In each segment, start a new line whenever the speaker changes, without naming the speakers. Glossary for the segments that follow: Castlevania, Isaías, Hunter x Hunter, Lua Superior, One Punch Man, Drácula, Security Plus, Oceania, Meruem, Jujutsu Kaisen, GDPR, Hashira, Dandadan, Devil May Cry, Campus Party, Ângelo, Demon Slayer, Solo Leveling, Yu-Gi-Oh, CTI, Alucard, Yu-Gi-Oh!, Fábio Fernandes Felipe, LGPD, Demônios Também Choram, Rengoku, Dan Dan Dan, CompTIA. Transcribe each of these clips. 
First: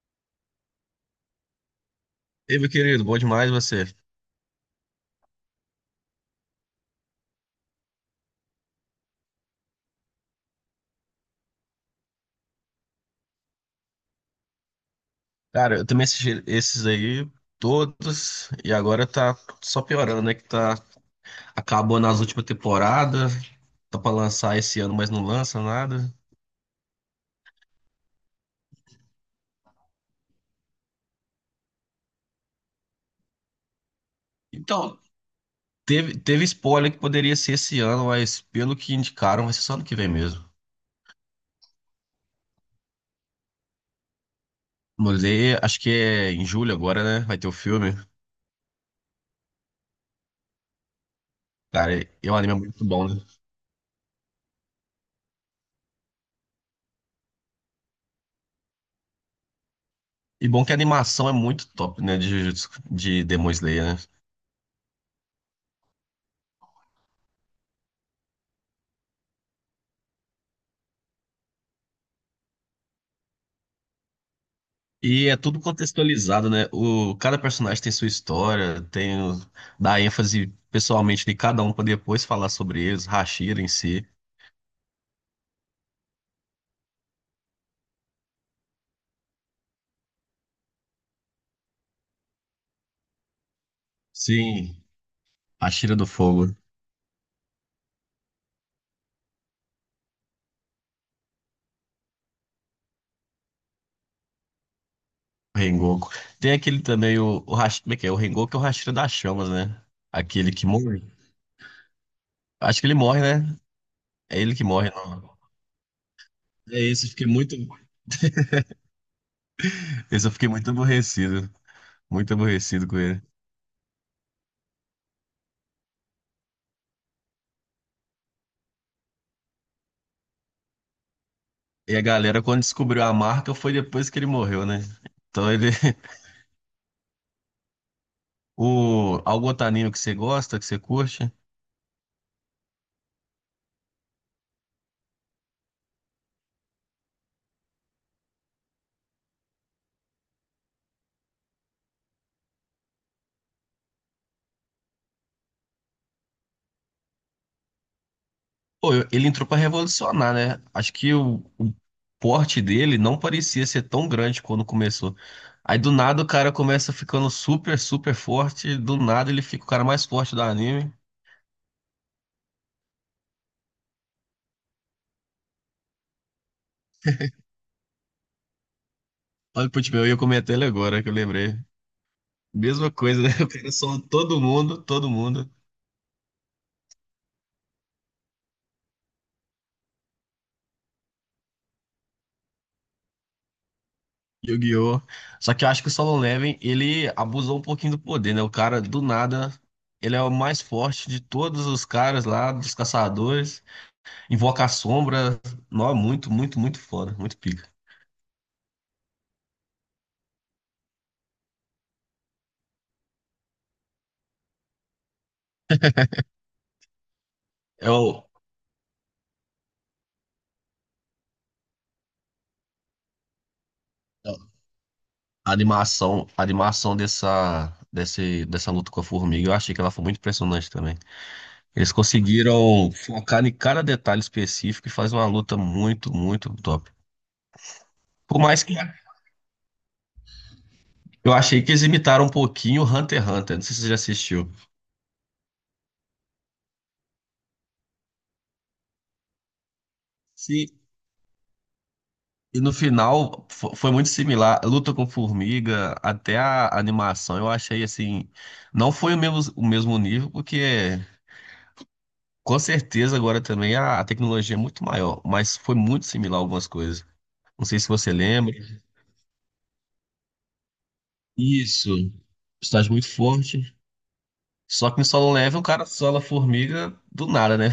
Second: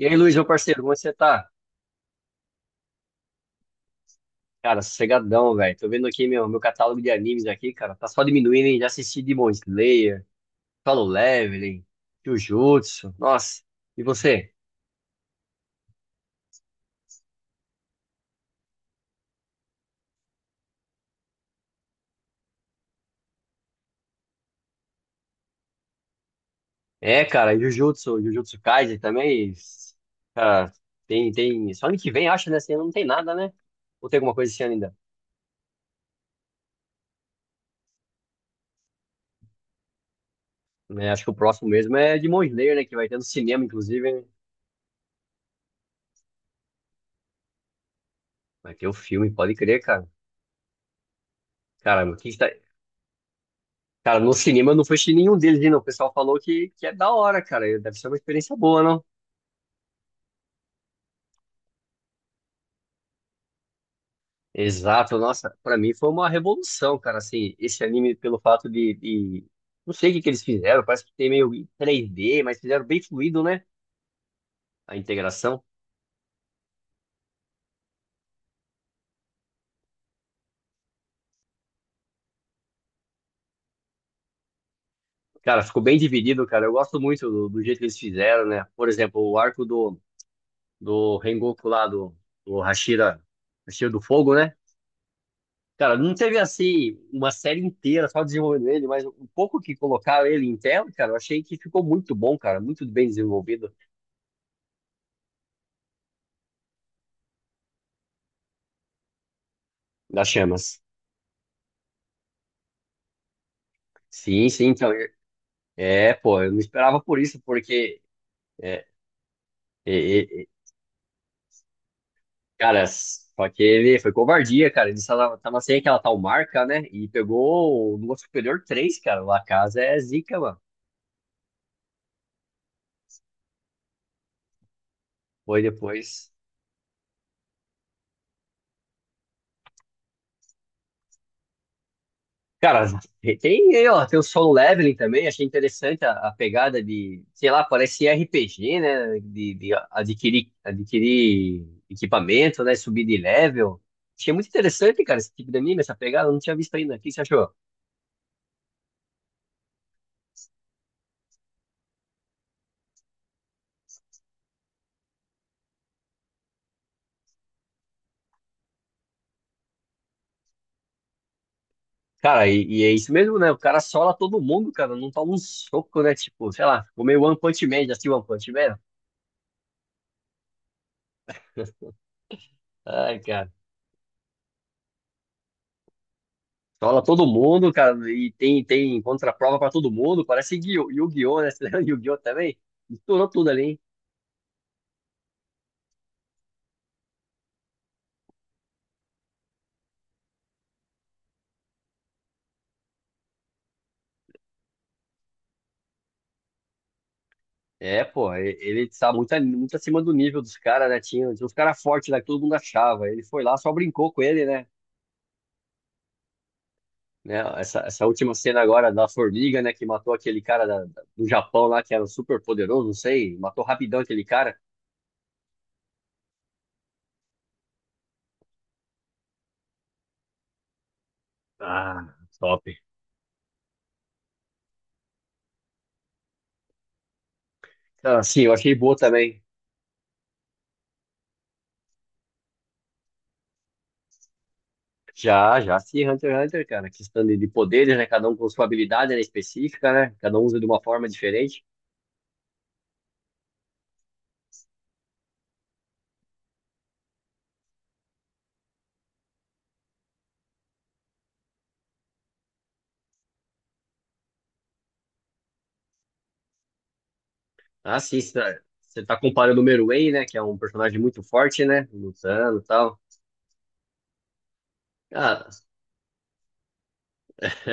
E aí, Luiz, meu parceiro, como você tá?
Ei, meu querido, bom demais você.
Cara, sossegadão, velho. Tô vendo aqui meu catálogo de animes aqui, cara. Tá só diminuindo, hein? Já assisti Demon Slayer, Solo Leveling, Jujutsu. Nossa, e você?
Cara, eu também assisti esses aí todos e agora tá só piorando, né? Que tá acabou nas últimas temporadas, tá pra lançar esse ano, mas não lança nada.
É, cara, Jujutsu Kaisen também. Cara, tem... Só ano que vem, acho, né? Esse ano não tem nada, né? Ou tem alguma coisa esse ano ainda?
Então, teve spoiler que poderia ser esse ano, mas pelo que indicaram, vai ser só ano que vem mesmo.
Né, acho que o próximo mesmo é Demon Slayer, né? Que vai ter no cinema, inclusive, né?
Mulher, acho que é em julho agora, né? Vai ter o filme.
Vai ter o filme, pode crer, cara.
Cara,
Cara, o que
e o
que tá...
anime é muito bom, né?
Cara, no cinema eu não fui assistir nenhum deles, não. O pessoal falou que é da hora, cara. Deve ser uma experiência boa, não?
E bom que a animação é muito top, né? De, de Demon Slayer, né?
Exato, nossa, pra mim foi uma revolução, cara, assim, esse anime pelo fato de. Não sei o que que eles fizeram, parece que tem meio 3D, mas fizeram bem fluido, né? A
E é tudo
integração.
contextualizado, né? O, cada personagem tem sua história, dá ênfase pessoalmente de cada um para depois falar sobre eles, Hashira em si.
Cara, ficou bem dividido, cara. Eu gosto muito do jeito que eles fizeram, né? Por exemplo, o arco do Rengoku lá, do Hashira, Hashira do Fogo, né?
Sim,
Cara,
Hashira do
não teve
Fogo,
assim uma série inteira só desenvolvendo ele, mas o pouco que colocaram ele em tela, cara, eu achei que ficou muito bom, cara, muito bem desenvolvido
Rengoku. Tem aquele também, o como é que é? O Rengoku é o Hashira das Chamas, né?
das
Aquele que
chamas.
morre. Acho que ele morre, né? É
Sim,
ele que
sim,
morre.
então, é,
Não.
é, pô, eu não
É
esperava
isso, eu
por
fiquei
isso,
muito.
porque, é, é,
Esse eu
é,
fiquei
é,
muito aborrecido. Muito
cara,
aborrecido com ele.
só que ele foi covardia, cara, ele tava, tava sem aquela tal marca, né, e pegou o Lua Superior três cara, o La Casa é zica, mano.
E a galera, quando descobriu a marca, foi depois que ele morreu, né? Então
Foi
ele.
depois.
O Algotanino que você gosta, que você curte.
Cara, tem, ó, tem o solo leveling também, achei interessante a pegada de, sei lá, parece RPG, né? De, adquirir, adquirir equipamento, né? Subir de level. Achei muito interessante, cara, esse tipo de anime, essa pegada, eu não tinha visto ainda. O que você achou?
Pô, ele entrou pra revolucionar, né? Acho que o porte dele não parecia ser tão grande quando começou. Aí do nada o cara começa ficando super, super forte. Do nada ele fica o cara mais forte do anime.
Cara, e é isso mesmo, né? O cara sola todo mundo, cara, não toma um soco, né? Tipo, sei lá, ficou meio One Punch Man, já assistiu One Punch Man?
Olha, putz, meu, eu ia comentar ele agora que eu lembrei. Mesma
Ai,
coisa, né? O
cara.
cara soma todo mundo, todo mundo.
Sola todo mundo, cara, e tem, tem contraprova pra todo mundo, parece Yu-Gi-Oh, né? Yu-Gi-Oh também. Misturou tudo ali, hein?
Yu-Gi-Oh! Só que eu acho que o Solo Leveling, ele abusou um pouquinho do poder, né? O cara, do nada, ele é o mais forte de todos os caras lá, dos caçadores. Invoca a sombra. Nó, muito, muito, muito foda. Muito pica.
É, pô, ele está muito, muito acima do nível dos caras, né? Tinha, tinha uns caras fortes lá que todo mundo achava. Ele foi lá, só brincou com ele, né? Né, Essa,
É
essa
o-
última cena agora da formiga, né? Que matou aquele cara do Japão lá, que era super poderoso, não sei. Matou rapidão aquele cara.
a animação dessa luta com a formiga, eu achei que ela foi muito impressionante também. Eles
Ah, top.
conseguiram focar em cada detalhe específico e faz uma luta muito, muito top.
Então,
Por
assim, eu
mais
achei
que
boa também.
eu achei que eles imitaram um pouquinho Hunter x Hunter. Não sei se você já assistiu.
Já, já, sim, Hunter x Hunter, cara. Questão de poderes, né? Cada um com sua habilidade, né, específica, né? Cada um usa de
Sim.
uma forma diferente.
E no final foi muito similar. Luta com formiga, até a animação, eu achei assim. Não foi o mesmo nível, porque com certeza agora também a tecnologia é muito maior, mas foi muito similar algumas coisas. Não sei se
Ah,
você
sim,
lembra.
você tá comparando o Meruem, né? Que é um personagem muito forte, né?
Isso.
Lutando e
Estágio
tal.
muito forte. Só que no Solo
Ah,
Level o cara sola a formiga do nada, né?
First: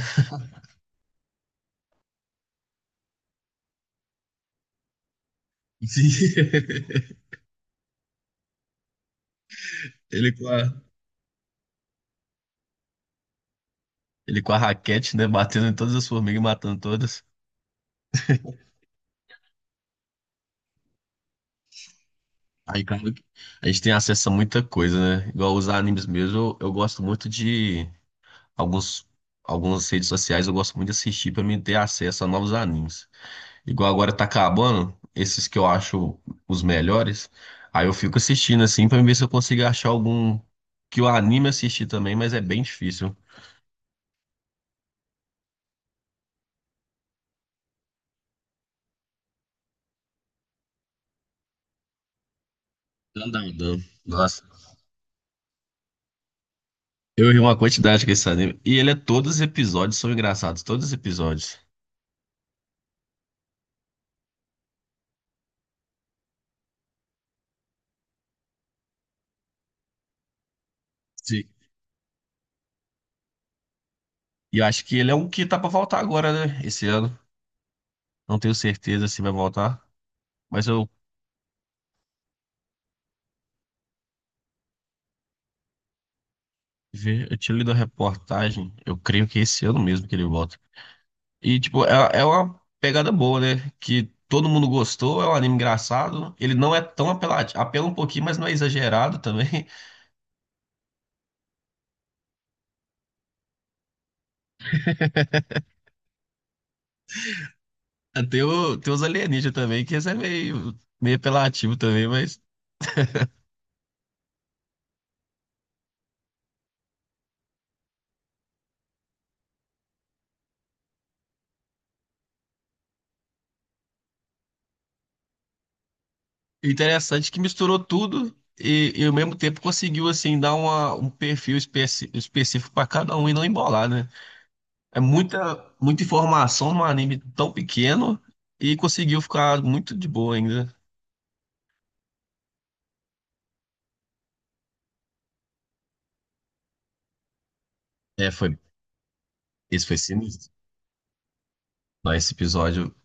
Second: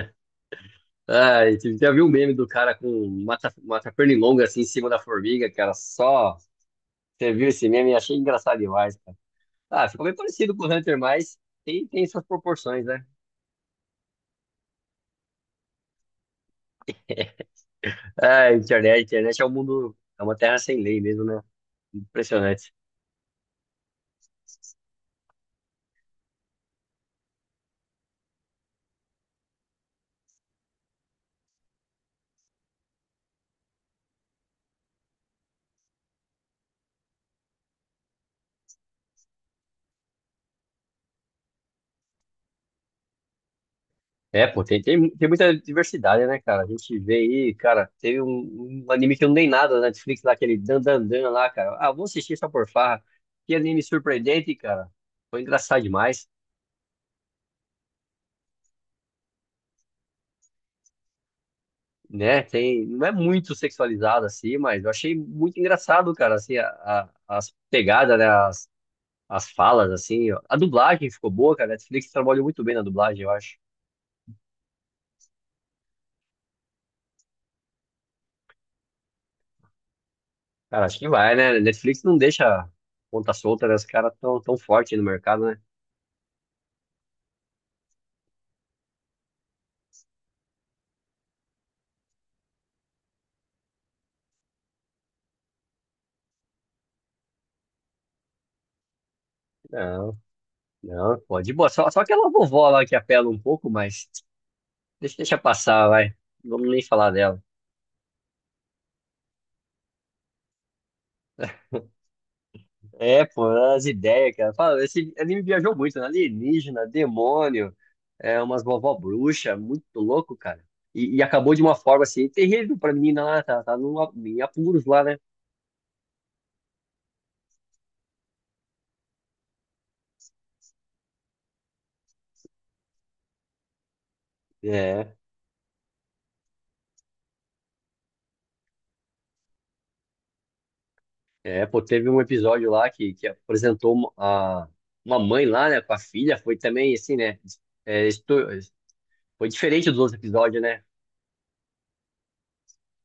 ai, você já viu o meme do cara com mata pernilonga assim em cima da formiga, cara? Só
Sim.
você viu esse meme e achei engraçado demais, cara. Ah, ficou bem
Ele com
parecido com o
a,
Hunter, mas tem, tem suas proporções, né?
ele com a raquete, né? Batendo em todas as formigas, e matando todas.
Ah, internet é um mundo, é uma terra sem lei mesmo, né? Impressionante.
Aí, cara, a gente tem acesso a muita coisa, né? Igual os animes mesmo, eu gosto muito de alguns, algumas redes sociais, eu gosto muito de assistir pra mim ter acesso a novos animes. Igual agora tá acabando, esses que eu acho os melhores, aí eu fico assistindo assim pra ver se eu consigo achar algum que o anime assistir também, mas é bem difícil.
É, pô, tem muita diversidade, né, cara? A gente vê aí, cara, teve um, um anime que eu não dei nada na Netflix lá, aquele Dan Dan Dan lá, cara. Ah, vou assistir só por farra. Que anime
Dandadan. Nossa.
surpreendente, cara. Foi engraçado demais.
Eu ri uma quantidade com esse anime. E ele é todos os episódios são engraçados, todos os episódios.
Né? Tem, não é muito sexualizado assim, mas eu achei muito engraçado, cara, assim, as pegadas, né? As falas, assim, ó. A dublagem ficou
Sim.
boa, cara. A Netflix trabalhou muito bem na dublagem, eu acho.
E eu acho que ele é um que tá pra voltar agora, né? Esse ano. Não tenho certeza se vai voltar, mas
Cara,
eu
acho que vai, né? Netflix não deixa ponta solta, né? Os caras tão forte no mercado, né?
vi, eu tinha lido a reportagem, eu creio que esse ano mesmo que ele volta. E, tipo, é uma pegada boa, né? Que todo mundo gostou, é um anime engraçado. Ele não é tão apelativo, apela um pouquinho, mas não é exagerado também.
Não, não, pode. Boa, só aquela vovó lá que apela um pouco, mas deixa passar, vai. Não vamos nem falar dela.
Tem, tem os alienígenas também, que esse é meio, meio apelativo também, mas
É, pô, as ideias, cara. Fala, esse anime viajou muito, né? Alienígena, demônio, é, umas vovó bruxa, muito louco, cara. E acabou de uma forma assim, terrível pra menina lá, tá, tá num, em apuros lá, né?
interessante que misturou tudo e ao mesmo tempo conseguiu, assim, dar uma, um perfil específico para cada um e não embolar, né? É
É,
muita, muita informação num anime tão pequeno e conseguiu ficar muito de boa ainda.
é, pô, teve um episódio lá que apresentou uma, uma mãe lá, né, com a filha, foi também assim, né? É,
É, foi,
foi
esse
diferente
foi
dos outros
sinistro.
episódios, né?
Não, esse episódio,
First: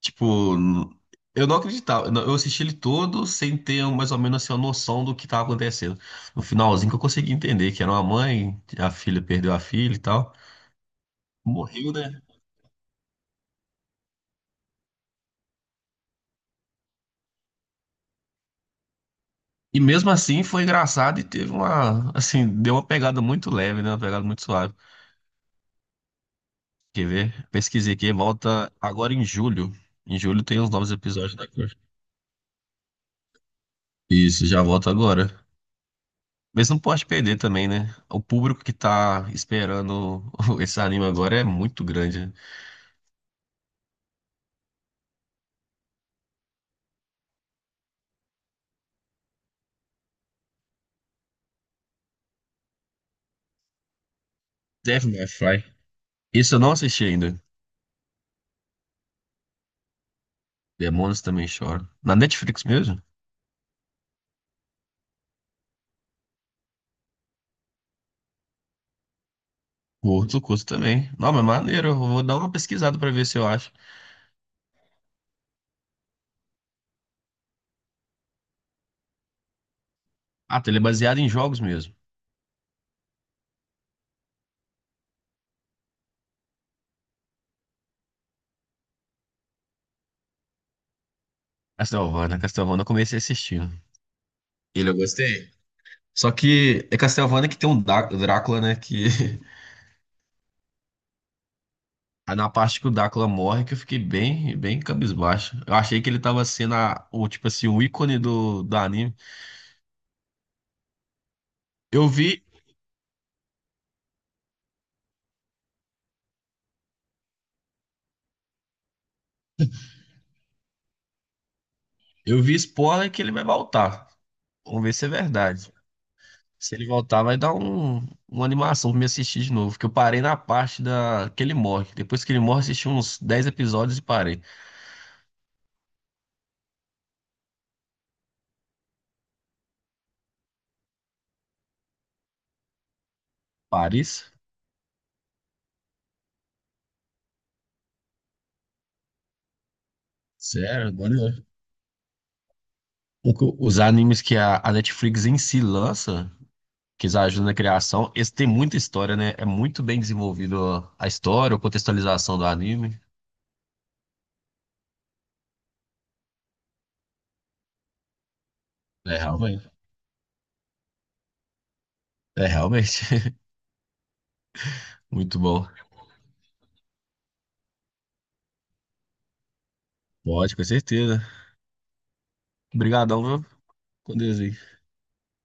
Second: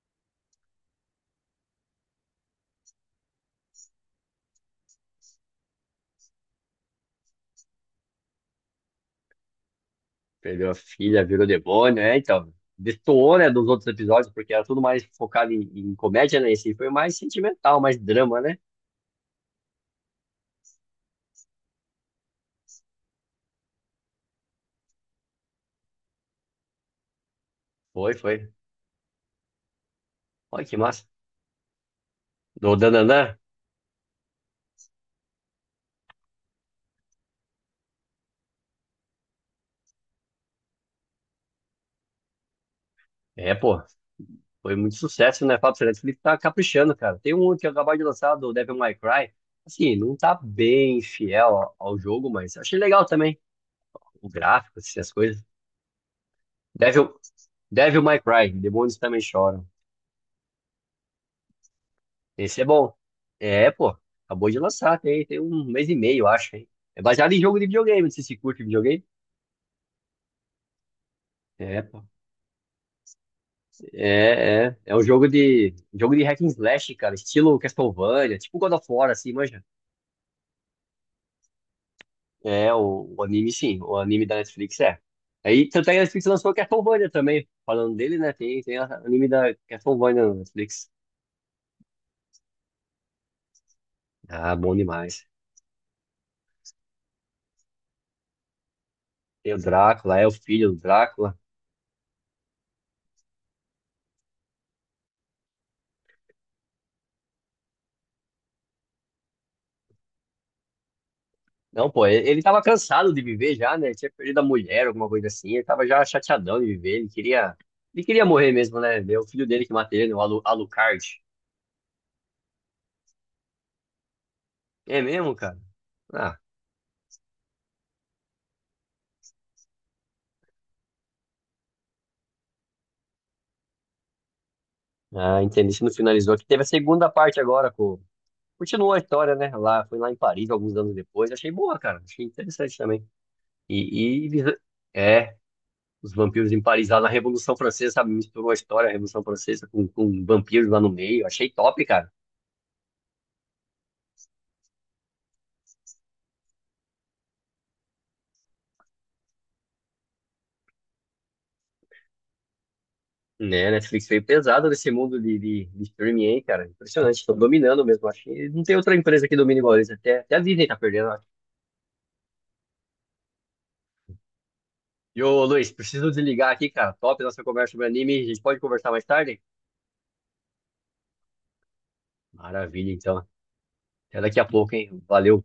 tipo, eu não acreditava. Não, eu assisti ele todo sem ter mais ou menos assim, uma noção do que tava acontecendo. No finalzinho que eu consegui entender que era uma mãe, a filha perdeu a filha e tal.
Perdeu a filha, virou
Morreu,
demônio, é,
né?
então. Destoou, né, dos outros episódios, porque era tudo mais focado em, em comédia, né? Esse foi mais sentimental, mais drama, né?
E mesmo assim foi engraçado e teve uma, assim, deu uma pegada muito leve, né? Uma pegada muito suave. Quer ver? Pesquisei aqui,
Foi, foi.
volta agora em julho. Em julho tem
Olha
os
que
novos
massa.
episódios da Cor.
Do Dananã.
Isso, já volta agora. Mas não pode perder também, né? O público que tá esperando esse anime agora é muito grande, né?
É, pô. Foi muito sucesso, né? Fábio Fernandes Felipe tá caprichando, cara. Tem um que eu acabei de lançar, do Devil May Cry. Assim, não tá bem fiel ao, ao jogo, mas achei legal também. O gráfico, assim,
Devil
as
May
coisas.
Cry. Isso eu não assisti
Devil,
ainda.
Devil May Cry, Demônios Também Choram.
Demônios também choram. Na
Esse
Netflix
é bom.
mesmo?
É, pô. Acabou de lançar, tem, tem um mês e meio, eu acho, hein? É baseado em jogo de videogame, não sei se curte videogame.
O outro curso também. Não, mas
É,
maneiro. Eu
pô.
vou dar uma pesquisada pra ver se eu acho.
É, é. É um jogo de hack and slash, cara, estilo Castlevania, tipo God of War, assim, manja.
Ah, tá, ele é baseado em jogos mesmo.
É, o anime, sim, o anime da Netflix é. Aí, tanto é que a Netflix lançou Castlevania também. Falando dele, né? Tem, tem anime da Castlevania na Netflix.
Castlevania, Castlevania eu comecei assistindo.
Ah, bom
Ele eu
demais.
gostei. Só que é Castlevania que tem um Drácula, né? Que
Tem o Drácula, é o filho do Drácula.
aí na parte que o Dacla morre, que eu fiquei bem, bem cabisbaixo. Eu achei que ele tava sendo tipo assim, o ícone do anime.
Não, pô,
Eu
ele
vi,
tava cansado de viver já, né? Tinha perdido a mulher, alguma coisa assim. Ele tava já chateadão de viver. Ele queria morrer mesmo, né? É o filho dele que mata ele, né? O Alucard.
eu vi spoiler que ele vai voltar. Vamos ver
É
se é
mesmo, cara?
verdade.
Ah,
Se ele voltar, vai dar uma animação pra me assistir de novo. Que eu parei na parte da, que ele morre. Depois que ele morre, assisti uns 10 episódios e parei.
entendi. Isso não finalizou. Aqui teve a segunda parte agora, com... Continuou a história, né? Lá, foi lá em Paris alguns anos depois. Achei boa, cara. Achei interessante também. E,
Paris?
e- é, os vampiros em Paris lá na Revolução Francesa, sabe? Misturou a história da Revolução Francesa com vampiros lá
Sério,
no
agora.
meio. Achei top, cara.
Os animes que a Netflix em si lança. Que já ajuda na criação. Esse tem muita história, né? É muito bem desenvolvido a história, a contextualização do anime.
Né, a Netflix veio pesado nesse mundo de streaming aí, cara. Impressionante, estão dominando mesmo. Acho que não tem outra
É,
empresa que domine
realmente.
igual eles. Até a Disney tá perdendo, acho.
É realmente
E
muito
ô,
bom.
Luiz, preciso desligar aqui, cara. Top nossa conversa sobre anime. A gente pode conversar mais tarde?
Pode, com certeza.
Maravilha, então.
Obrigadão, viu? Com
Até daqui
Deus
a
aí.
pouco, hein? Valeu.